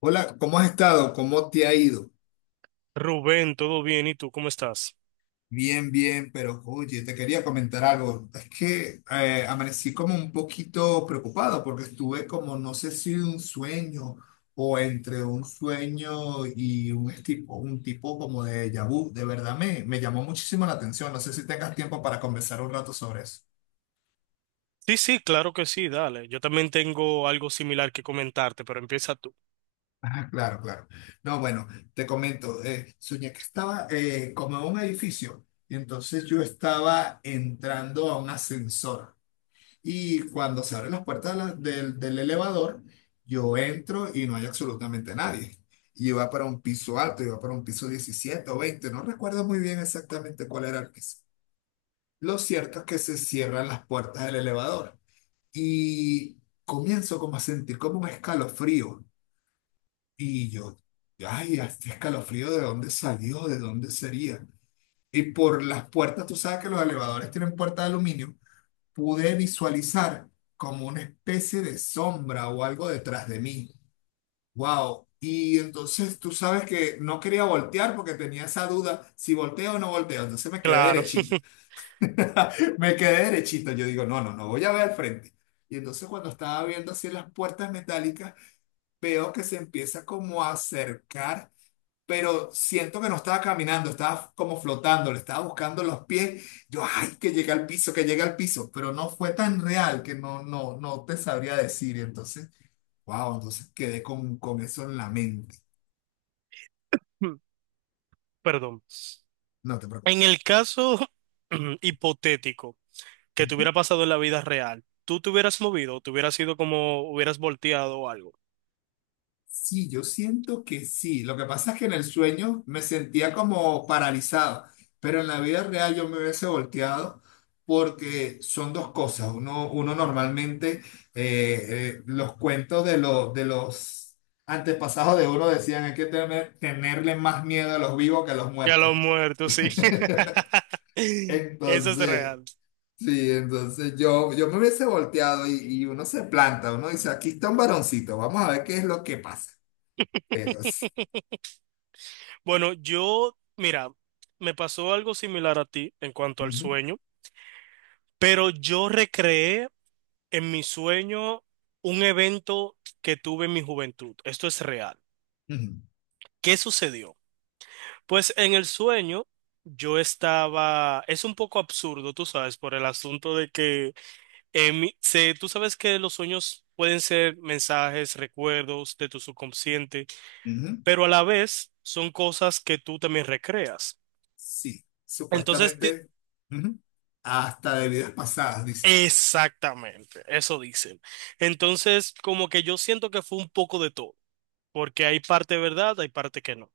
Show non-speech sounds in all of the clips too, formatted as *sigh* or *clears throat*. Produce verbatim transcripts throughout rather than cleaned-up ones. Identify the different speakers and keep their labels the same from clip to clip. Speaker 1: Hola, ¿cómo has estado? ¿Cómo te ha ido?
Speaker 2: Rubén, ¿todo bien? ¿Y tú cómo estás?
Speaker 1: Bien, bien, pero oye, te quería comentar algo. Es que eh, amanecí como un poquito preocupado porque estuve como, no sé si un sueño o entre un sueño y un tipo, un tipo como de déjà vu. De verdad me, me llamó muchísimo la atención. No sé si tengas tiempo para conversar un rato sobre eso.
Speaker 2: Sí, sí, claro que sí, dale. Yo también tengo algo similar que comentarte, pero empieza tú.
Speaker 1: Ah, claro, claro. No, bueno, te comento. Eh, soñé que estaba eh, como en un edificio y entonces yo estaba entrando a un ascensor. Y cuando se abren las puertas de la- del, del elevador, yo entro y no hay absolutamente nadie. Y iba para un piso alto, iba para un piso diecisiete o veinte, no recuerdo muy bien exactamente cuál era el piso. Lo cierto es que se cierran las puertas del elevador y comienzo como a sentir como un escalofrío. Y yo, ay, este escalofrío, ¿de dónde salió? ¿De dónde sería? Y por las puertas, tú sabes que los elevadores tienen puertas de aluminio, pude visualizar como una especie de sombra o algo detrás de mí. Wow. Y entonces tú sabes que no quería voltear porque tenía esa duda si volteo o no volteo. Entonces me quedé
Speaker 2: Claro,
Speaker 1: derechito. *laughs* Me quedé derechito. Yo digo, no, no, no voy a ver al frente. Y entonces cuando estaba viendo así las puertas metálicas, veo que se empieza como a acercar, pero siento que no estaba caminando, estaba como flotando, le estaba buscando los pies. Yo, ay, que llega al piso, que llega al piso, pero no fue tan real que no, no, no te sabría decir. Entonces, wow, entonces quedé con, con eso en la mente.
Speaker 2: *laughs* perdón.
Speaker 1: No te
Speaker 2: En
Speaker 1: preocupes.
Speaker 2: el caso *clears throat* hipotético que te hubiera pasado en la vida real, ¿tú te hubieras movido? ¿Te hubieras ido como hubieras volteado o algo?
Speaker 1: Sí, yo siento que sí. Lo que pasa es que en el sueño me sentía como paralizado, pero en la vida real yo me hubiese volteado porque son dos cosas. Uno, uno normalmente, eh, eh, los cuentos de, los de los antepasados de uno decían hay que tener, tenerle más miedo a los vivos que a los
Speaker 2: Ya
Speaker 1: muertos.
Speaker 2: lo muerto, sí.
Speaker 1: *laughs*
Speaker 2: *laughs* Eso es
Speaker 1: Entonces,
Speaker 2: real.
Speaker 1: sí, entonces yo, yo me hubiese volteado y, y uno se planta, uno dice, aquí está un varoncito, vamos a ver qué es lo que pasa. Pero sí.
Speaker 2: *laughs* Bueno, yo, mira, me pasó algo similar a ti en cuanto al sueño. Pero yo recreé en mi sueño un evento que tuve en mi juventud. Esto es real.
Speaker 1: Ujú,
Speaker 2: ¿Qué sucedió? Pues en el sueño yo estaba, es un poco absurdo, tú sabes, por el asunto de que en mi- se- tú sabes que los sueños pueden ser mensajes, recuerdos de tu subconsciente,
Speaker 1: ujú,
Speaker 2: pero a la vez son cosas que tú también recreas.
Speaker 1: sí,
Speaker 2: Entonces, te-
Speaker 1: supuestamente, ujú, hasta de vidas pasadas, dice.
Speaker 2: exactamente, eso dicen. Entonces, como que yo siento que fue un poco de todo, porque hay parte verdad, hay parte que no.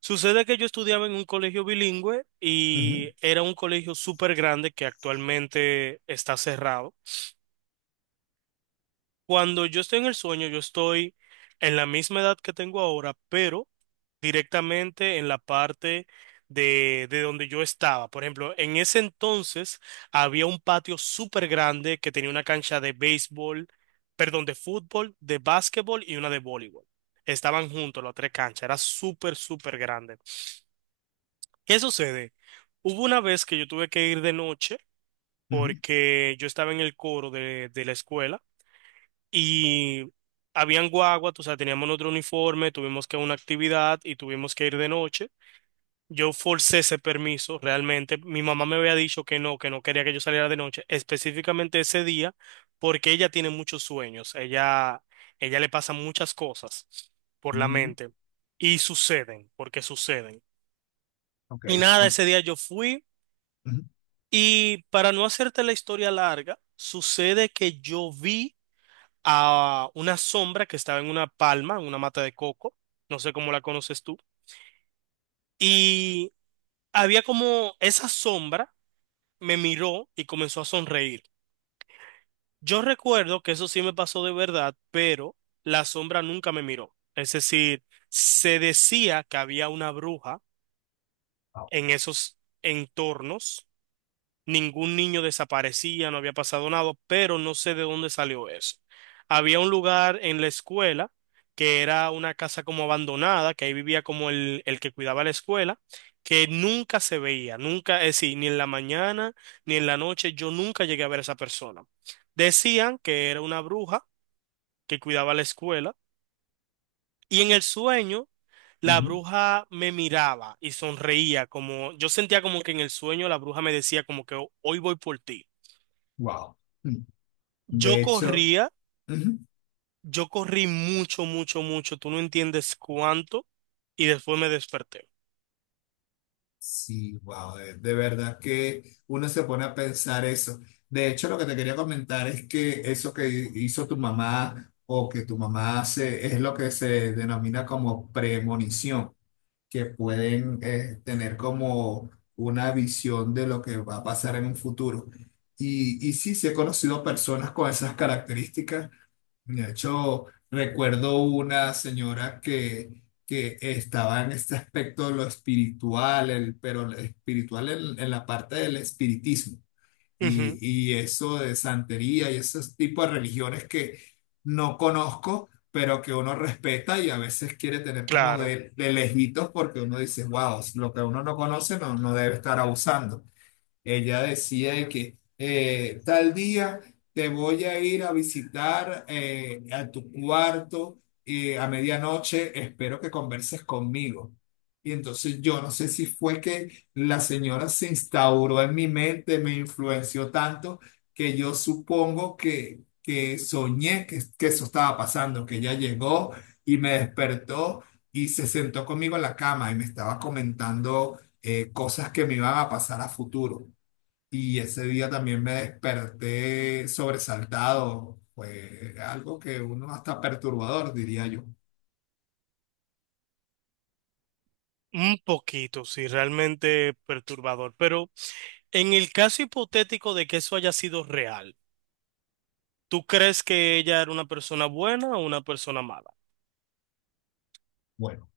Speaker 2: Sucede que yo estudiaba en un colegio bilingüe y
Speaker 1: Ujú,
Speaker 2: era un colegio súper grande que actualmente está cerrado. Cuando yo estoy en el sueño, yo estoy en la misma edad que tengo ahora, pero directamente en la parte de, de donde yo estaba. Por ejemplo, en ese entonces había un patio súper grande que tenía una cancha de béisbol, perdón, de fútbol, de básquetbol y una de voleibol. Estaban juntos las tres canchas, era súper, súper grande. ¿Qué sucede? Hubo una vez que yo tuve que ir de noche
Speaker 1: ujú,
Speaker 2: porque yo estaba en el coro de, de la escuela y habían guaguas, o sea, teníamos otro uniforme, tuvimos que una actividad y tuvimos que ir de noche. Yo forcé ese permiso, realmente. Mi mamá me había dicho que no, que no quería que yo saliera de noche, específicamente ese día, porque ella tiene muchos sueños, ella, ella le pasan muchas cosas por la
Speaker 1: mm,
Speaker 2: mente y suceden, porque suceden.
Speaker 1: ok,
Speaker 2: Y nada,
Speaker 1: son.
Speaker 2: ese día yo fui. Y para no hacerte la historia larga, sucede que yo vi a una sombra que estaba en una palma, en una mata de coco, no sé cómo la conoces tú, y había como esa sombra me miró y comenzó a sonreír. Yo recuerdo que eso sí me pasó de verdad, pero la sombra nunca me miró. Es decir, se decía que había una bruja en esos entornos, ningún niño desaparecía, no había pasado nada, pero no sé de dónde salió eso. Había un lugar en la escuela que era una casa como abandonada, que ahí vivía como el, el que cuidaba la escuela, que nunca se veía, nunca, es decir, ni en la mañana ni en la noche, yo nunca llegué a ver a esa persona. Decían que era una bruja que cuidaba la escuela y en el sueño la bruja me miraba y sonreía, como yo sentía como que en el sueño la bruja me decía como que "Ho- hoy voy por ti."
Speaker 1: Wow. Mm,
Speaker 2: Yo
Speaker 1: de hecho,
Speaker 2: corría,
Speaker 1: ujú,
Speaker 2: yo corrí mucho, mucho, mucho, tú no entiendes cuánto, y después me desperté.
Speaker 1: sí, wow. De, de verdad que uno se pone a pensar eso. De hecho, lo que te quería comentar es que eso que hizo tu mamá o que tu mamá hace es lo que se denomina como premonición. Que pueden eh, tener como una visión de lo que va a pasar en un futuro. Y, y sí, sí he conocido personas con esas características. De hecho, recuerdo una señora que, que estaba en este aspecto de lo espiritual, el, pero el espiritual en, en la parte del espiritismo
Speaker 2: Ujú,
Speaker 1: y, y eso de santería y ese tipo de religiones que no conozco, pero que uno respeta y a veces quiere tener como
Speaker 2: claro,
Speaker 1: de, de lejitos porque uno dice, wow, lo que uno no conoce no, no debe estar abusando. Ella decía de que eh, tal día te voy a ir a visitar eh, a tu cuarto y a medianoche espero que converses conmigo. Y entonces yo no sé si fue que la señora se instauró en mi mente, me influenció tanto que yo supongo que, que soñé que, que eso estaba pasando, que ella llegó y me despertó y se sentó conmigo en la cama y me estaba comentando eh, cosas que me iban a pasar a futuro. Y ese día también me desperté sobresaltado. Fue algo que uno hasta perturbador, diría yo.
Speaker 2: un poquito, sí, realmente perturbador, pero en el caso hipotético de que eso haya sido real, ¿tú crees que ella era una persona buena o una persona mala?
Speaker 1: Bueno,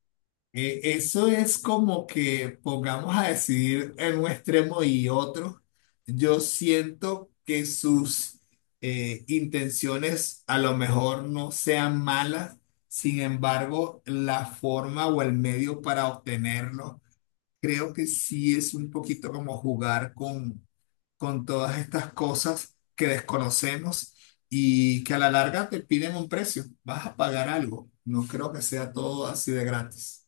Speaker 1: eh, eso es como que pongamos a decidir en un extremo y otro. Yo siento que sus eh, intenciones a lo mejor no sean malas. Sin embargo, la forma o el medio para obtenerlo, creo que sí es un poquito como jugar con con todas estas cosas que desconocemos y que a la larga te piden un precio. Vas a pagar algo. No creo que sea todo así de gratis.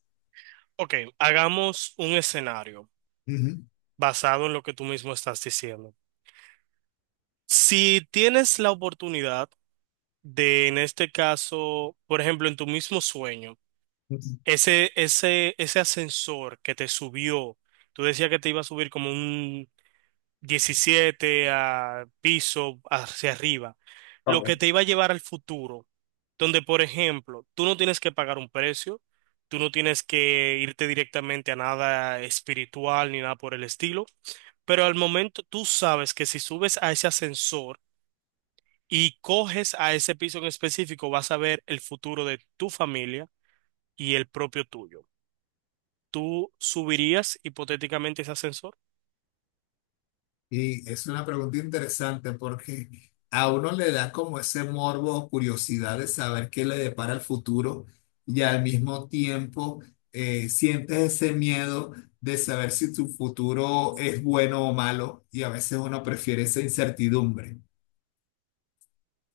Speaker 2: Ok, hagamos un escenario
Speaker 1: Ujú.
Speaker 2: basado en lo que tú mismo estás diciendo. Si tienes la oportunidad de, en este caso, por ejemplo, en tu mismo sueño,
Speaker 1: Ujú.
Speaker 2: ese, ese, ese ascensor que te subió, tú decías que te iba a subir como un diecisiete a piso hacia arriba, lo que
Speaker 1: Ok.
Speaker 2: te iba a llevar al futuro, donde, por ejemplo, tú no tienes que pagar un precio, tú no tienes que irte directamente a nada espiritual ni nada por el estilo, pero al momento tú sabes que si subes a ese ascensor y coges a ese piso en específico, vas a ver el futuro de tu familia y el propio tuyo. ¿Tú subirías hipotéticamente ese ascensor?
Speaker 1: Y es una pregunta interesante porque a uno le da como ese morbo o curiosidad de saber qué le depara el futuro y al mismo tiempo eh, sientes ese miedo de saber si tu futuro es bueno o malo y a veces uno prefiere esa incertidumbre.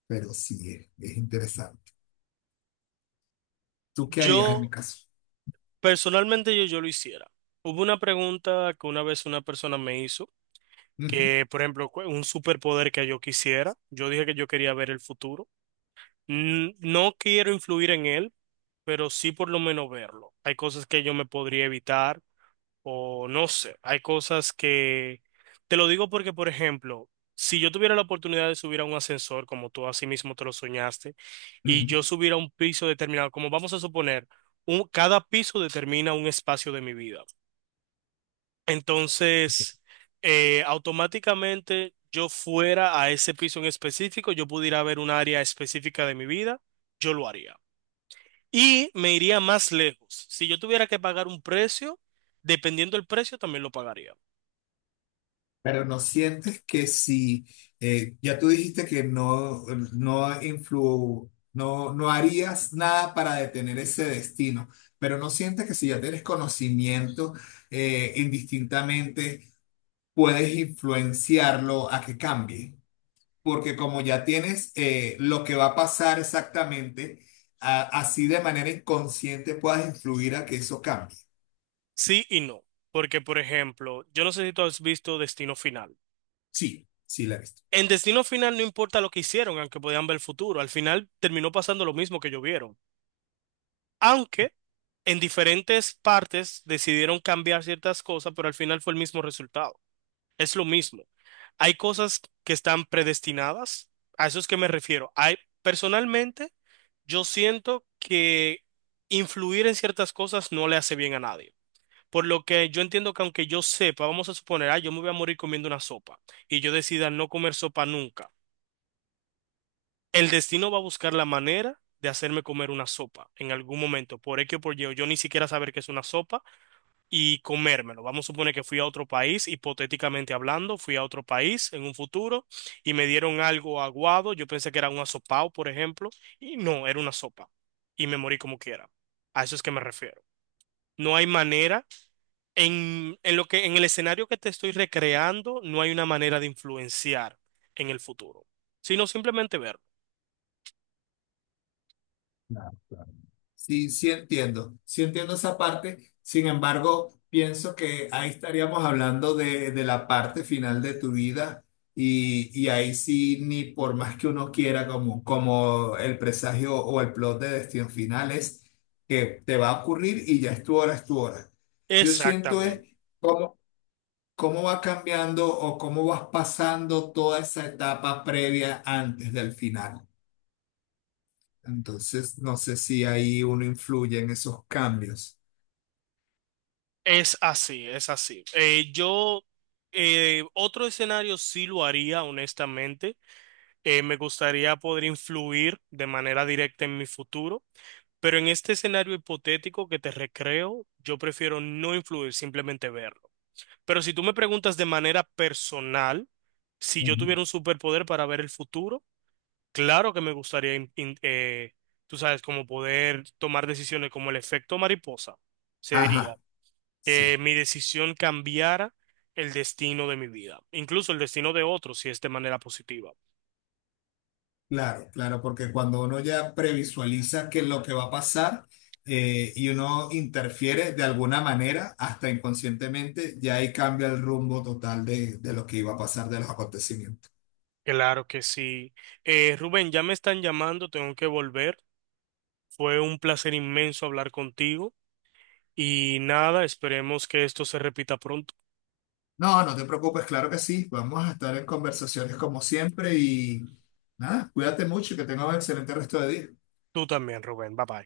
Speaker 1: Pero sí es, es interesante. ¿Tú qué harías en mi
Speaker 2: Yo,
Speaker 1: caso?
Speaker 2: personalmente, yo, yo lo hiciera. Hubo una pregunta que una vez una persona me hizo,
Speaker 1: Ujú,
Speaker 2: que, por ejemplo, cu- un superpoder que yo quisiera. Yo dije que yo quería ver el futuro. N- No quiero influir en él, pero sí por lo menos verlo. Hay cosas que yo me podría evitar, o no sé, hay cosas que... Te lo digo porque, por ejemplo, si yo tuviera la oportunidad de subir a un ascensor, como tú así mismo te lo soñaste, y yo
Speaker 1: ujú.
Speaker 2: subiera a un piso determinado, como vamos a suponer, un, cada piso determina un espacio de mi vida. Entonces, eh, automáticamente yo fuera a ese piso en específico, yo pudiera ver un área específica de mi vida, yo lo haría. Y me iría más lejos. Si yo tuviera que pagar un precio, dependiendo del precio, también lo pagaría.
Speaker 1: Pero no sientes que si, eh, ya tú dijiste que no, no influ, no, no harías nada para detener ese destino, pero no sientes que si ya tienes conocimiento, eh, indistintamente puedes influenciarlo a que cambie, porque como ya tienes eh, lo que va a pasar exactamente, a- así de manera inconsciente puedas influir a que eso cambie.
Speaker 2: Sí y no, porque por ejemplo, yo no sé si tú has visto Destino Final.
Speaker 1: Sí, sí la he visto.
Speaker 2: En Destino Final no importa lo que hicieron, aunque podían ver el futuro, al final terminó pasando lo mismo que ellos vieron. Aunque en diferentes partes decidieron cambiar ciertas cosas, pero al final fue el mismo resultado. Es lo mismo. Hay cosas que están predestinadas, a eso es que me refiero. Hay, personalmente, yo siento que influir en ciertas cosas no le hace bien a nadie. Por lo que yo entiendo que aunque yo sepa, vamos a suponer, ah, yo me voy a morir comiendo una sopa y yo decida no comer sopa nunca, el destino va a buscar la manera de hacerme comer una sopa en algún momento, por X o por Y, o yo ni siquiera saber que es una sopa y comérmelo. Vamos a suponer que fui a otro país, hipotéticamente hablando, fui a otro país en un futuro y me dieron algo aguado, yo pensé que era un asopao, por ejemplo, y no, era una sopa y me morí como quiera. A eso es que me refiero. No hay manera. En, en lo que, en el escenario que te estoy recreando, no hay una manera de influenciar en el futuro, sino simplemente verlo.
Speaker 1: Claro, claro. Sí, sí entiendo, sí entiendo esa parte. Sin embargo, pienso que ahí estaríamos hablando de, de la parte final de tu vida y, y ahí sí, ni por más que uno quiera, como, como el presagio o el plot de Destino Final es que te va a ocurrir y ya es tu hora, es tu hora. Yo siento es
Speaker 2: Exactamente.
Speaker 1: cómo, cómo va cambiando o cómo vas pasando toda esa etapa previa antes del final. Entonces, no sé si ahí uno influye en esos cambios.
Speaker 2: Es así, es así. Eh, yo, eh, otro escenario sí lo haría, honestamente. Eh, me gustaría poder influir de manera directa en mi futuro, pero en este escenario hipotético que te recreo, yo prefiero no influir, simplemente verlo. Pero si tú me preguntas de manera personal, si yo
Speaker 1: Ujú.
Speaker 2: tuviera un superpoder para ver el futuro, claro que me gustaría, in- in- eh, tú sabes, como poder tomar decisiones como el efecto mariposa, se diría,
Speaker 1: Ajá,
Speaker 2: que
Speaker 1: sí,
Speaker 2: mi decisión cambiara el destino de mi vida, incluso el destino de otros, si es de manera positiva.
Speaker 1: claro, claro, porque cuando uno ya previsualiza qué es lo que va a pasar eh, y uno interfiere de alguna manera, hasta inconscientemente, ya ahí cambia el rumbo total de, de lo que iba a pasar, de los acontecimientos.
Speaker 2: Claro que sí. Eh, Rubén, ya me están llamando, tengo que volver. Fue un placer inmenso hablar contigo y nada, esperemos que esto se repita pronto.
Speaker 1: No, no te preocupes, claro que sí, vamos a estar en conversaciones como siempre y nada, cuídate mucho y que tengas un excelente resto de día.
Speaker 2: Tú también, Rubén. Bye bye.